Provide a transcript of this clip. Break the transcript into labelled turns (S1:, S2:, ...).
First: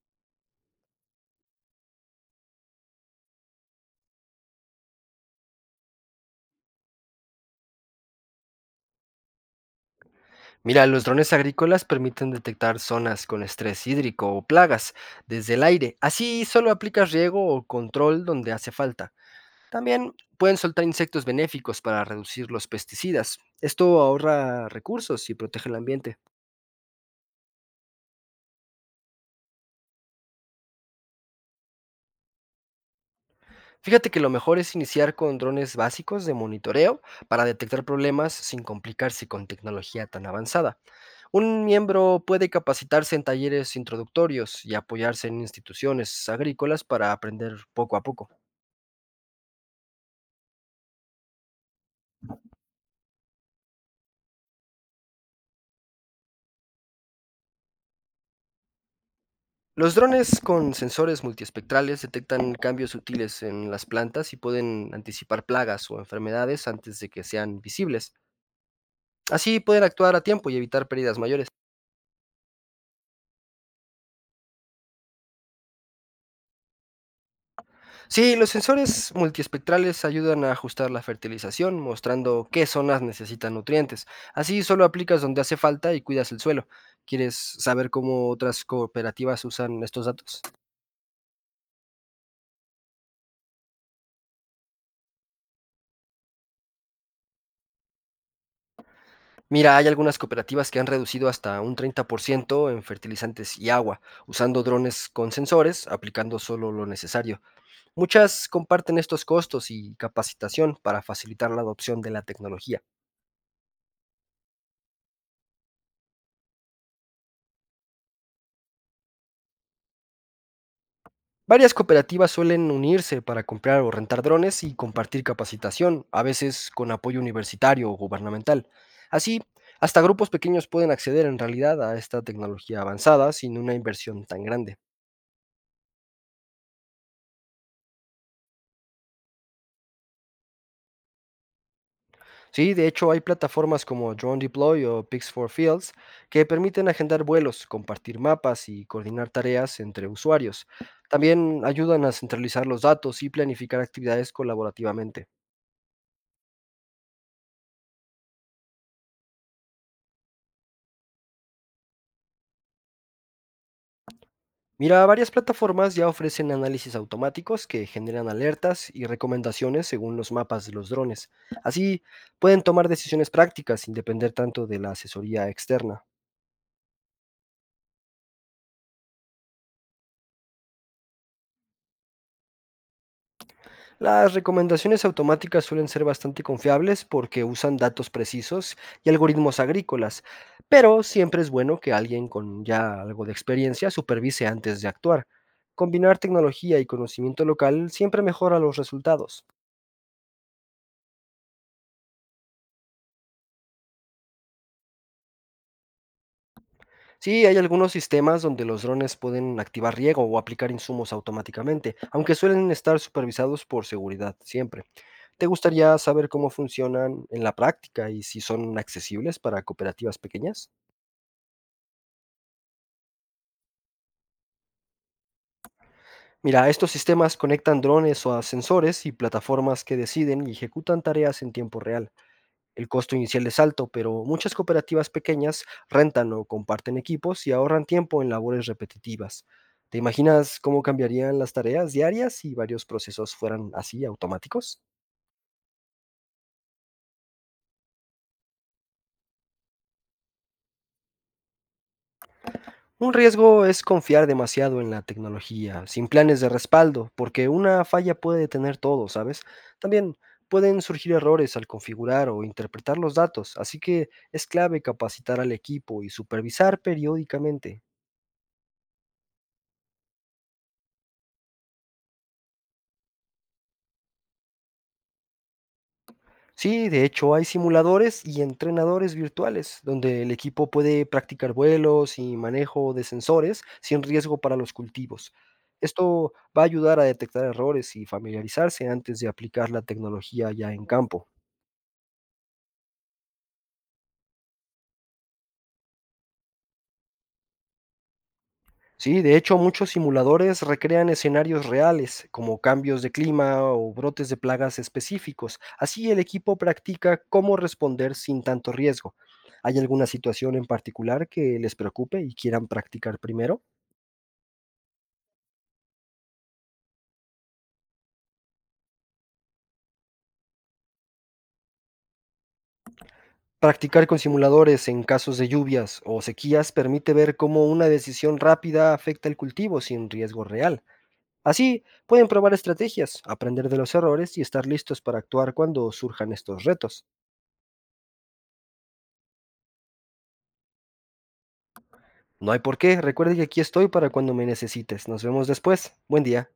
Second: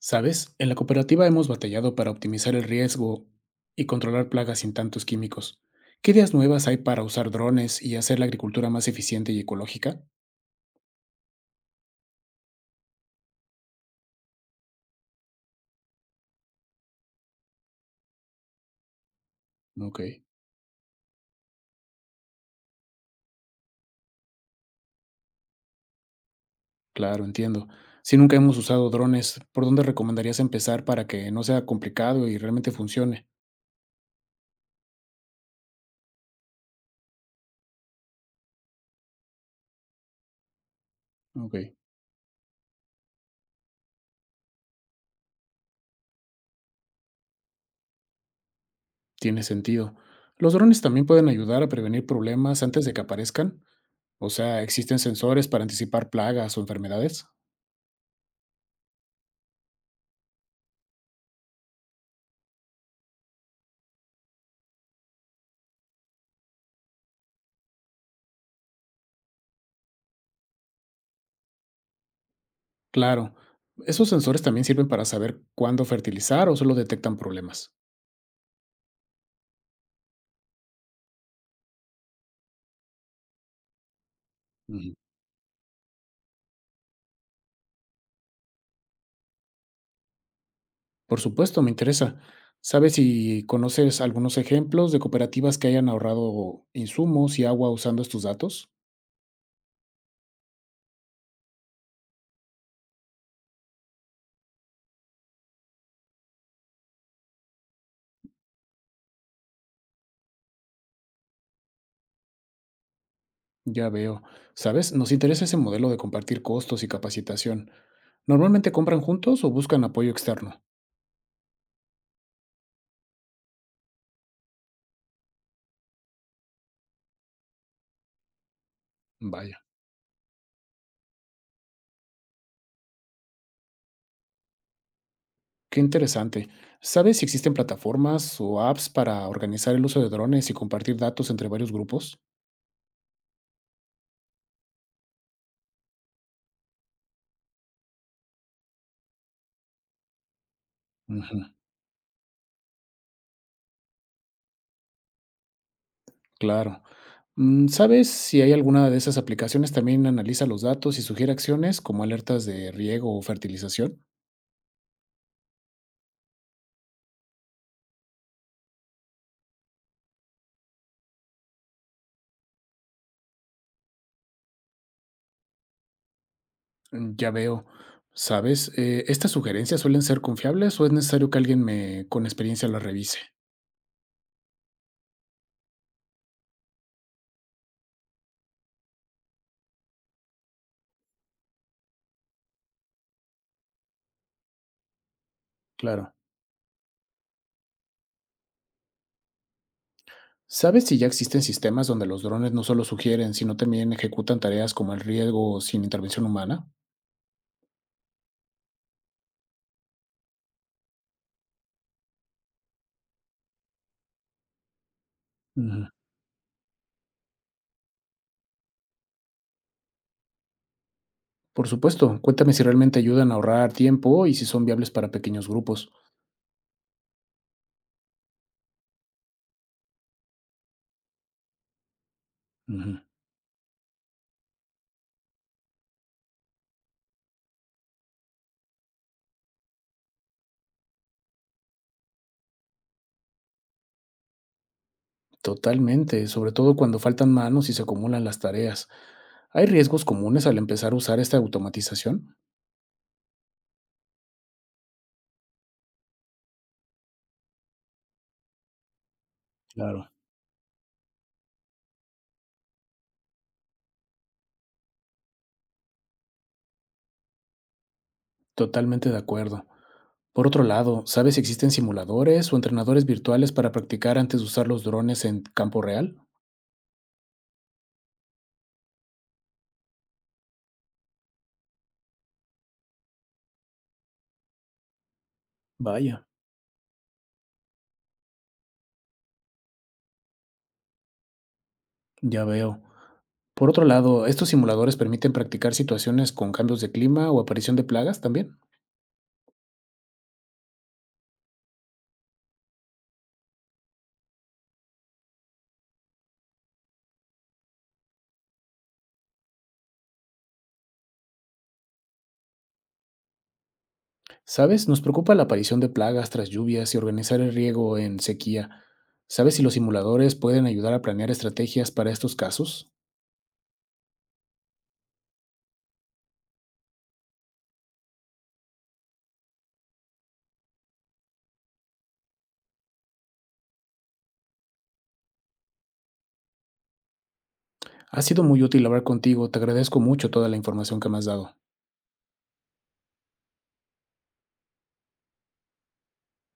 S1: ¿Sabes? En la cooperativa hemos batallado para optimizar el riesgo y controlar plagas sin tantos químicos. ¿Qué ideas nuevas hay para usar drones y hacer la agricultura más eficiente y ecológica?
S2: Mira, los drones agrícolas permiten detectar zonas con estrés hídrico o plagas desde el aire. Así solo aplicas riego o control donde hace falta.
S1: Ok,
S2: También pueden soltar insectos benéficos para reducir los pesticidas. Esto ahorra recursos y protege el ambiente.
S1: claro, entiendo. Si nunca hemos usado drones, ¿por dónde recomendarías empezar para que no sea complicado y realmente funcione?
S2: Fíjate que lo mejor es iniciar con drones básicos de monitoreo para detectar problemas sin complicarse con tecnología tan avanzada.
S1: Ok,
S2: Un miembro puede capacitarse en talleres introductorios y apoyarse en instituciones agrícolas para aprender poco a poco.
S1: tiene sentido. ¿Los drones también pueden ayudar a prevenir problemas antes de que aparezcan? O sea, ¿existen sensores para anticipar plagas o enfermedades?
S2: Los drones con sensores multiespectrales detectan cambios sutiles en las plantas y pueden anticipar plagas o enfermedades antes de que sean visibles. Así pueden actuar a tiempo y evitar pérdidas mayores.
S1: Claro. ¿Esos sensores también sirven para saber cuándo fertilizar o solo detectan problemas?
S2: Sí, los sensores multiespectrales ayudan a ajustar la fertilización, mostrando qué zonas necesitan nutrientes. Así solo
S1: Ujú.
S2: aplicas donde hace falta y cuidas el suelo. ¿Quieres saber cómo otras cooperativas usan estos datos?
S1: Por supuesto, me interesa. ¿Sabes si conoces algunos ejemplos de cooperativas que hayan ahorrado insumos y agua usando estos datos?
S2: Mira, hay algunas cooperativas que han reducido hasta un 30% en fertilizantes y agua, usando drones con sensores, aplicando solo lo necesario. Muchas comparten estos costos y capacitación para facilitar la adopción de la tecnología.
S1: Ya veo. ¿Sabes? Nos interesa ese modelo de compartir costos y capacitación. ¿Normalmente compran juntos o buscan apoyo externo?
S2: Varias cooperativas suelen unirse para comprar o rentar drones y compartir capacitación, a veces con apoyo universitario o gubernamental. Así,
S1: Vaya,
S2: hasta grupos pequeños pueden acceder en realidad a esta tecnología avanzada sin una inversión tan grande.
S1: qué interesante. ¿Sabes si existen plataformas o apps para organizar el uso de drones y compartir datos entre varios grupos?
S2: Sí, de hecho hay plataformas como Drone Deploy o Pix 4 Fields que permiten agendar vuelos, compartir mapas y coordinar tareas entre usuarios.
S1: Ujú,
S2: También ayudan a centralizar los datos y planificar actividades colaborativamente.
S1: claro. ¿Sabes si hay alguna de esas aplicaciones también analiza los datos y sugiere acciones como alertas de riego o fertilización?
S2: Mira, varias plataformas ya ofrecen análisis automáticos que generan alertas y recomendaciones según los mapas de los drones. Así pueden tomar decisiones prácticas sin depender tanto de la asesoría externa.
S1: Ya veo. ¿Sabes? ¿Estas sugerencias suelen ser confiables o es necesario que con experiencia las revise?
S2: Las recomendaciones automáticas suelen ser bastante confiables porque usan datos precisos y algoritmos agrícolas, pero siempre es bueno que alguien con ya algo de experiencia supervise antes de actuar.
S1: Claro.
S2: Combinar tecnología y conocimiento local siempre mejora los resultados.
S1: ¿Sabes si ya existen sistemas donde los drones no solo sugieren, sino también ejecutan tareas como el riego sin intervención humana?
S2: Sí, hay algunos sistemas donde los drones pueden activar riego o aplicar insumos automáticamente, aunque suelen estar supervisados por seguridad siempre. ¿Te
S1: Ujú.
S2: gustaría saber cómo funcionan en la práctica y si son accesibles para cooperativas pequeñas?
S1: Por supuesto. Cuéntame si realmente ayudan a ahorrar tiempo y si son viables para pequeños grupos.
S2: Mira, estos sistemas conectan drones o a sensores y plataformas que deciden y ejecutan tareas en tiempo real. El
S1: Ujú.
S2: costo inicial es alto, pero muchas cooperativas pequeñas rentan o comparten equipos y ahorran tiempo en labores repetitivas. ¿Te imaginas cómo cambiarían las tareas diarias si varios procesos fueran así automáticos?
S1: Totalmente, sobre todo cuando faltan manos y se acumulan las tareas. ¿Hay riesgos comunes al empezar a usar esta automatización?
S2: Un riesgo es confiar demasiado en la tecnología, sin planes de respaldo, porque una falla puede detener todo, ¿sabes?
S1: Claro.
S2: También pueden surgir errores al configurar o interpretar los datos, así que es clave capacitar al equipo y supervisar periódicamente.
S1: Totalmente de acuerdo. Por otro lado, ¿sabes si existen simuladores o entrenadores virtuales para practicar antes de usar los drones en campo real?
S2: Sí, de hecho hay simuladores y entrenadores virtuales, donde el equipo puede practicar vuelos y manejo de sensores sin riesgo para los cultivos.
S1: Vaya.
S2: Esto va a ayudar a detectar errores y familiarizarse antes de aplicar la tecnología ya en campo.
S1: Ya veo. Por otro lado, ¿estos simuladores permiten practicar situaciones con cambios de clima o aparición de plagas también?
S2: Sí, de hecho, muchos simuladores recrean escenarios reales, como cambios de clima o brotes de plagas específicos. Así el equipo practica cómo responder sin tanto riesgo. ¿Hay alguna situación en particular que les preocupe y quieran practicar primero?
S1: ¿Sabes? Nos preocupa la aparición de plagas tras lluvias y organizar el riego en sequía. ¿Sabes si los simuladores pueden ayudar a planear estrategias para estos casos?
S2: Practicar con simuladores en casos de lluvias o sequías permite ver cómo una decisión rápida afecta el cultivo sin riesgo real. Así, pueden probar estrategias, aprender de los errores y estar listos para actuar cuando surjan estos retos.
S1: Ha sido muy útil hablar contigo, te agradezco mucho toda la información que me has dado.
S2: No hay por qué. Recuerde que aquí estoy para cuando me necesites. Nos vemos después. Buen día.